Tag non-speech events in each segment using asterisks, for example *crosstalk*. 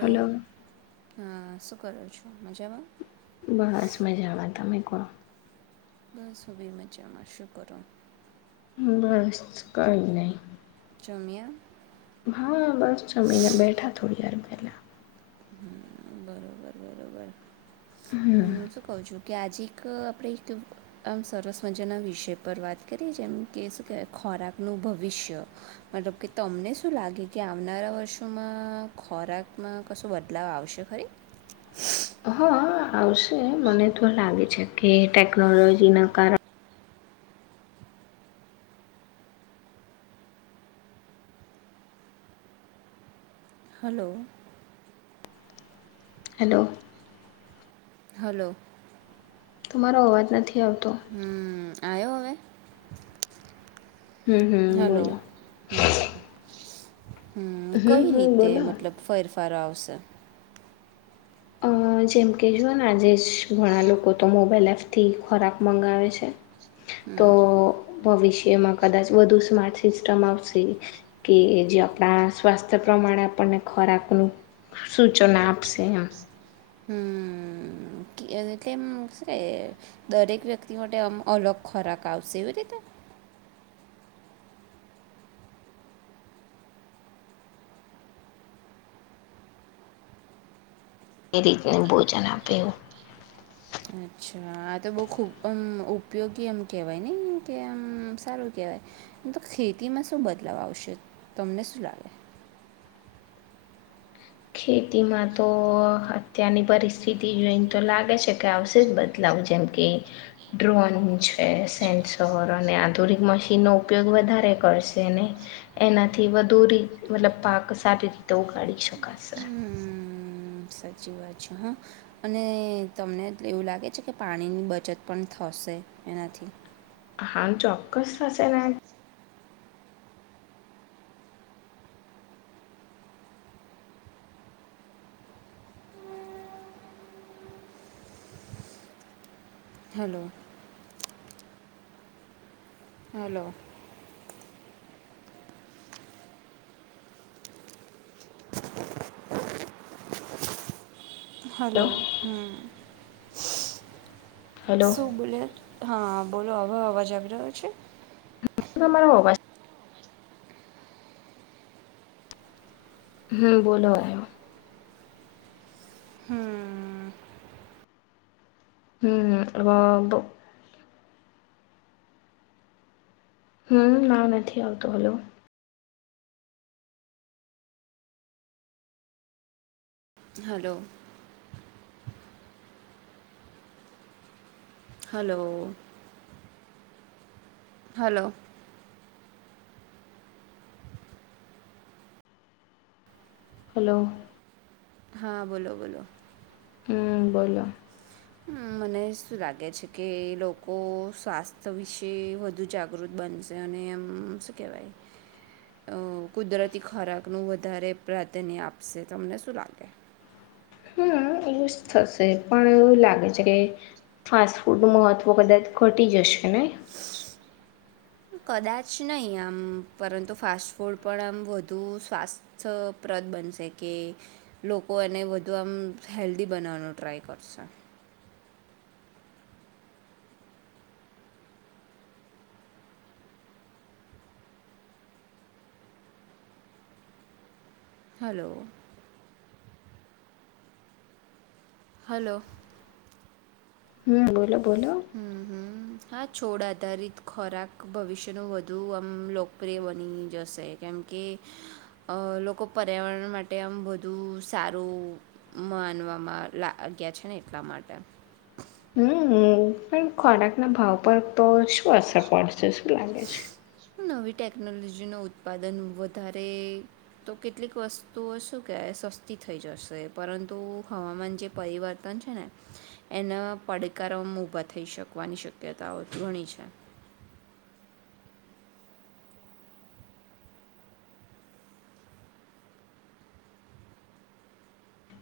Hello! હા શું કરો છો, મજામાં? બસ મજામાં, તમે કો? બસ હવે મજામાં, શું કરો? બસ કઈ નહી. જમ્યા. હા બસ છ મહિના બેઠા થોડી વાર પહેલા. બરોબર બરોબર, હમ હું શું કઉ છું કે આજે એક આપણે એક આમ સરર્વસ મજાના વિષય પર વાત કરીએ જેમ કહે શું કેહેવાય આ ખોરાકનું ભવિષ્ય, મતલબ કે તમને શું લાગે કે આવનારા વર્ષોમાં ખોરા ખોરાકમાં કશો બદલાવ આવશે ખરી? હા આવશે મને તો લાગે છે કે ટેકનોલોજી ના કારણે હલો હલો હલો તમારો અવાજ નથી આવતો હમ આયોયોવે હમ હમ બોલો હમ કઈ હમ રીતે બોલો મતલબ ફેરફાર આવશે અ *inaudible* જેમ કે જુઓ ને આજે જ ઘણા લોકો તો મોબાઈલ એપ થી ખોરાક મંગાવે છે તો હમ ભવિષ્યમાં કદાચ વધુ સ્માર્ટ સિસ્ટમ આવશે કે જે આપણા સ્વાસ્થ્ય પ્રમા આપણને ખોરાક નું સૂચન આપશે એમ હમ લે એમ દરેક વ્યક્તિ માટે આમ અલગ ખોરાક આવશે એવી રીતે *inaudible* એ રીતનું ભોજન આપેવું અચ્છા આ તો બહુ ખૂબ ઉપયોગી એમ કહેવાય ને કે આમ સારું કહેવાય તો ખેતીમાં શું બદલાવ આવશે તમને શું લાગે ખેતીમાં તો અત્યારની પરિસ્થિતિ જોઈને તો લાગે છે કે આવશે જ બદલાવ જેમ કે ડ્રોન છે સેન્સર અને આધુનિક મશીન નો ઉપયોગ વધારે કરશે ને એનાથી વધુ મતલબ પાક સારી રીતે ઉગાળ શકો કાશે હમ્મ. સાચી વાત છે હા અને તમને એવું લાગે છે કે પાણીની બચત પણ થશે એનાથી હા ચોક્કસ થશે ને હલો હલો હલો હ હલો શું બોલે હા બોલો હો અવાજ આવી રહ્યો છે તમારે હોગ હમ બોલો આવ્યો. હમ. હમ અ તો હમ ના નથી આવતો hello hello. Hello. Hello. Hello. હા બોલો બોલો. હમ બોલો. હમ મને શું લાગે છે કે લોકો સ્વાસ્થ્ય વિશે વધુ જાગૃત બ પંજ અને એમ શું કેવાય અ કુદરતી ખોરાકનું વધારે પ્રાધાન્ય આપશે તમને શું લાગે હમ એવું જ થશે પણ એવું લાગે છે કે ફાસ્ટ ફૂડ ન મહત્વ કદાચ ઘટી જશે ને *inaudible* કદાચ નહી આમ પરંતુ ફાસ્ટ ફૂડ પણ આમ વધુ સ્વાસ્થ્યપદ બનશે કે લોકો એને વધુ આમ હેલ્ધી બનાવવાનું ટ્રાય કરશે હલો. હલો. હમ બોલો બોલો હમ હમ હા છોડ આધારિત ખોરાક ભવિષ્યનું વધુ આમ લો કરે બની જશે. કેમ કે અ લોકો પર્યાવરણ માટે આમ બધું સારું માનવામાં લ ગયા છે ને એટલા માટે હમ હમ. પણ ખોરાક ના ભાવ પર તો શું અસર પડશે શું લાગે છે. નવી ટેકનોલોજી ન ઉત્પાદન વધારે તો કેટલીક વસ્તુઓ શું કહે સસ્તી થઈ જશે પરંતુ હવામાન જે પરિવર્તન છે ને એને પડ કારવામાં ઉભા થઈ શકવાની શક્યતાઓ ઘણી છે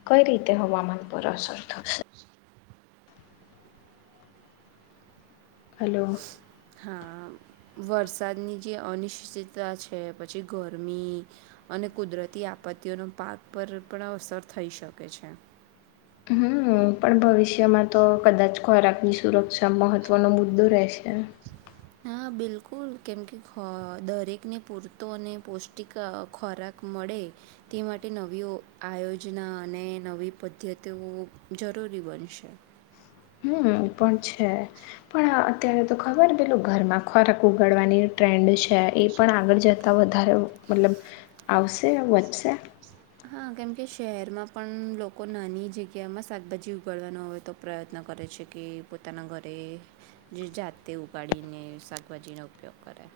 કઈ રીતે હવામાન પર અસર થશે હલો. હા વરસાદની જે અનિશ્ચિતતા છે પછી ગરમી અને કુદરતી આપત્તિઓનો પાક પર પણ અસર થઈ શકે છે હમ પણ ભવિષ્યમાં તો કદાચ ખોરાક ની સુરક્ષા મહત્વનો મુદ્દો રહેશે અ છેા *unintelligible* હા બિલકુલ કેમકે ખો દરેકને પૂરતો અને પૌષ્ટિક ખોરાક મળે તે માટે નવીઓ આયોજના અને નવી પદ્ધતિઓ જરૂર જરૃરી બનશે હમ એ પણ છે પણ અત્યારે તો ખબર પેલું ઘર માં ખોરાક ઉગાડવાની ટ્રેન્ડ છે એ પણ આગળ જતા વધારે મતલબ આવશે વધશે હા કેમકે શહેરમાં પણ લોકો નાની જગ્યામાં શાકભાજી ઉગાડવાનો હોય તો પ્રયત્ન કરે કરે છે કે પોતાના ઘરે જે જાતે ઉગાડીને શાકભાજીનો ઉપયોગ કરે હ.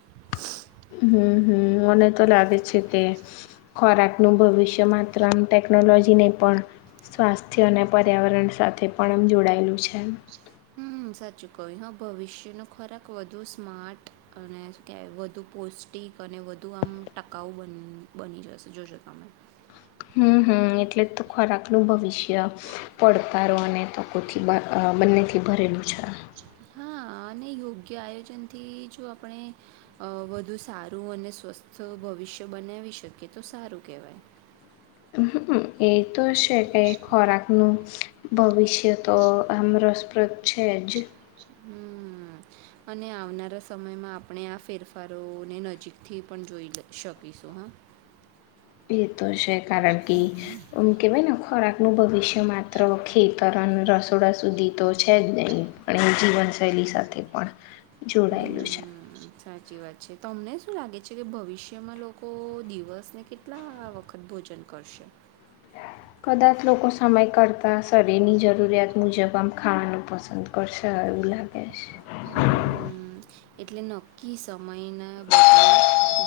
*inaudible* હમ હમ મને તો લાગે છે કે ખોરાક નું ભવિષ્ય માત્ર આમ ટેકનોલોજીને પણ સ્વાસ્થ્ય અને પર્યાવરણ સાથે પણ આમ જોડાયેલું છે હમ સાચું ક હા ભવિષ્ય ન ખોરાક વધુ સ્માર્ટ અને કે વધુ પો પુષ્ટિક અને વધુ આમ ટકાઉ બન બની જશે જોશો તમે- હમ *inaudible* હમ એટલે તો *unintelligible* ખોરાકનું ભવિષ્ય પડતારો અને તકોથી બ બંનેથી ભરેલું પૂછ હા અને યોગ્ય આયોજન થી જો આપણે અ વધુ સારું અને સ્વસ્થ ભવિષ્ય બનાવી શકીએ તો સારું કહેવાય. હ એ તો છે ક ખોરાકનું ભવિષ્ય તો આમ રસપ્રદ છે જ. *unintelligible* અને આવનારા સમયમાં આપણે આ ફેરફારોને નજીકથી પણ જોઈ શકીશ. સુંહ એ તો છે કારણ કે આમ કેવાય ને ખોરાક નું ભવિષ્ય માત્ર ખેત ઉતારણ રસોડા સુધી તો છે જ નહીં પણ એ જીવન શૈલી સાથે પણ. જોડાયેલું છે. હમ્મ, સાચી વાત છે તમને શું લાગે છે કે ભવિષ્યમાં લોકો દિવસને કેટલા વખત ભો જન કરશે. કદાચ લોકો સમય કરતા શરીરની જરૂરિયાત મુજબ આમ ખાવાનું પસંદ કરશે. એવુ લાગેશ હમ્મ. એટલે નક્કી સમયના બદલે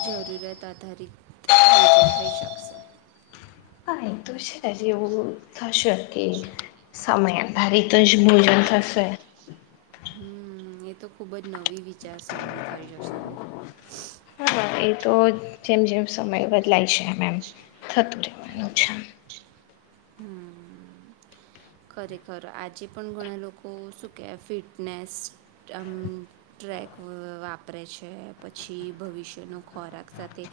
જરૂરિયાત આધારિત ભોજન થઈ શકશે. પણ એ તો છેજ એવું થશે કે સમયા આધારિત જ ભોજન થ શે. *unintelligible* હમ્મ એ તો ખુબ જ નવી વિચારસરણી થઈ જશે હા. હ એ તો જેમ જેમ સમય બદલાય છે એમે એમ. થતું રહેવાનું છ. હમ્મ. ખરેખર આજે પણ ઘણા લોકો શું કેહેવા ફિટનેસ આમ ટ્રેક વાપરે છે પછી ભવિષ્યનો ખોરાક સાથે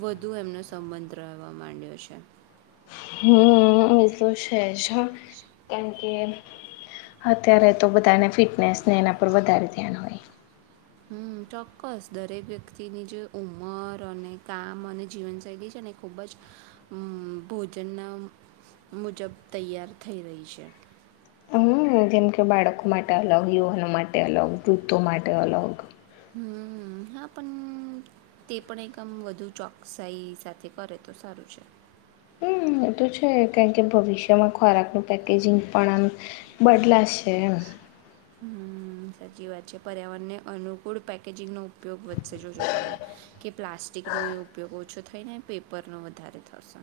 વધુ એમનો સમ મંત્ર રહેવા માંડ્યો છે. હમ્મ એતો છેજ કેમ કે અત્યારે તો બધાને ફિટનેસને એના પર વધારે ધ્યાન હોય. હમ્મ ચોક્કસ દરેક વ્યક્તિની જે ઉંમર અને કામ અને જીવનશૈલી છે ને ખૂબ જ ભોજનના મુજબ તૈયાર થઈ રહી છે. હમ્મ જેમ કે બાળકો માટે અલગ યુવાનો માટે અલગ વુ્ધો માટે અલગ. હમ્મ હા પણ તે પણ એકમ વધુ ચોકસાઈ સાથે કરે તો સારું છે. હમ એ તો છે કારણ કે ભવિષ્યમાં ખોરાકનું પેકેજિંગ પણ આમ બદલા છે એમ. હમ્મ સાચી વાત છે પર્યાવરણને અનુકૂળ પેકેજિંગ નો ઉપયોગ વચ્ચે જોજો તમે કે પ્લાસ્ટિકનો એ ઉપયોગ ઓછું થઈને પેપરનો વધારે થશે.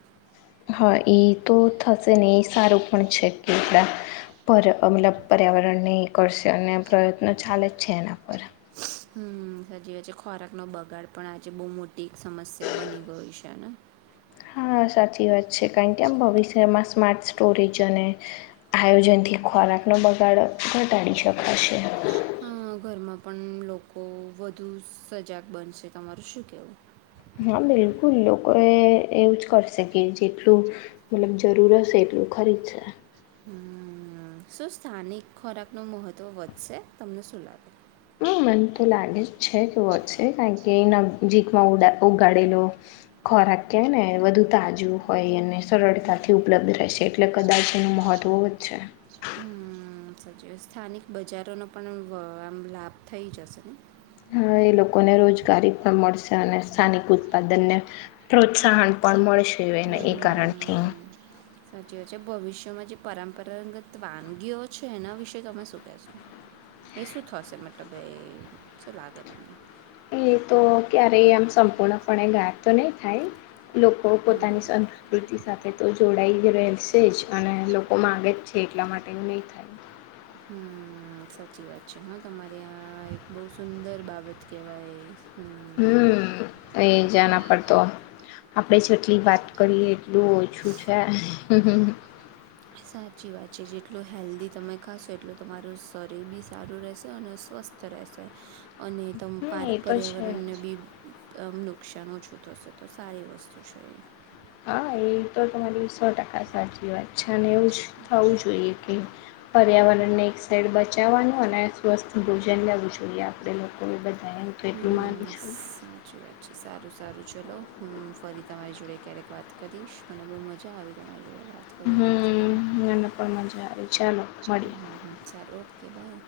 હા એ તો થશે ને એ સારું પણ છે કે આપડા પર મતલબ પર્યાવરણ ન કરળશે અને પ્રયત્નો ચાલે જ છે એના પર. હમ્મ સાચી વાત છે ખોરાકનોો બગાડ પણ આજે બહુ મોટી સમસ્યા બની ગઈ છેને. હા સાચી વાત છે કારણ કે આમ ભવિષ્યમાં સ્માર્ટ સ્ટોરેજ અને આયોજનથી ખોરાકનો બગાડ ઘટાડી શકાશે. હમ્મ ઘરમાં પણ લોકો વધુ સજાગ બનશે તમારું શું કેવું. હા બિલકુલ લોકો એ એવું જ કરશે કે જેટલું મતલબ જરૂર હશે. એટલું ખરીદ છે. હમ શું સ્થાનિક ખોરાક નું મહત્વ વધશે તમને શું લાગે હમ મને તો લાગે જ છે કેવો છે કારણ કે એના જીકમાં ઉગાડેલો ખોરાક ક નેુ તાજું હોય અને સરળતાથી ઉપલબ્ધ રહેશે એટલે કદાચ એનું મહત્વ વધશે હમ સાચી સ્થાનિક બજારોનો પણ આમ લાભ થઇ જશે ને એ લોકોને રોજગારી પણ મળશે અને સ્થાનિક ઉત્પાદનને પ્રોત્સાહન પણ મળશે એને એ કારણથી સાચી વાત છે ભવિષ્યમાં જે પરંપરાગત વાનગીઓ છે એના વિશે તમે શું કહેશો એ શું થશે મતલબ એ શું લાગે તમને એ તો ક્યારે આમ સંપૂર્ણપણે ઘાાય તો નહી થાય લોકો પોતાની સંસ્કૃતિ સાથે તો જોડાઈ રહેશે જ અને લોકો માગે જ છે એટલા માટે એ નહીં થાય હમ સાચી વાત છે હા તમારે આ એક બહુ સુંદર બાબત કેહેવાય હમ એ જના પડતો આપણે જેટલી વાત કરીએ એટલું ઓછું છે સાચી વાત છે જેટલું હેલ્ધી તમે ખાશો એટલું તમારું શરીર બી સારું રહેશે અને સ્વસ્થ સ્સ્થ રહેશે અને તમ એ તો છે પર્યાવરણને બી મ નુકસાન ઓછું થશે તો સારી વસ્તુ છે એ હા એ તો તમારી સો ટકા સાચી વાત છેા ને એવું જ થવું જોઈએ કે પર્યાવરણને એક સાઇડ બચાવવાનું અને સ્વસ્થ ભોજન લેવું જોઈએ આપણે લોકોને બધા એમ તો એટલું માનું હમ છું સાચી વાત છે સારું સારું ચલો હું ફરી તમારી જોડે ક્યારેક વાત કરીશ મને બહુ મજા આવી તમારી જોડે વાત કરીને આજે તો હમ મને પણ મજા આવી ચાલો મળીએ હમ સારું ઓકે બાય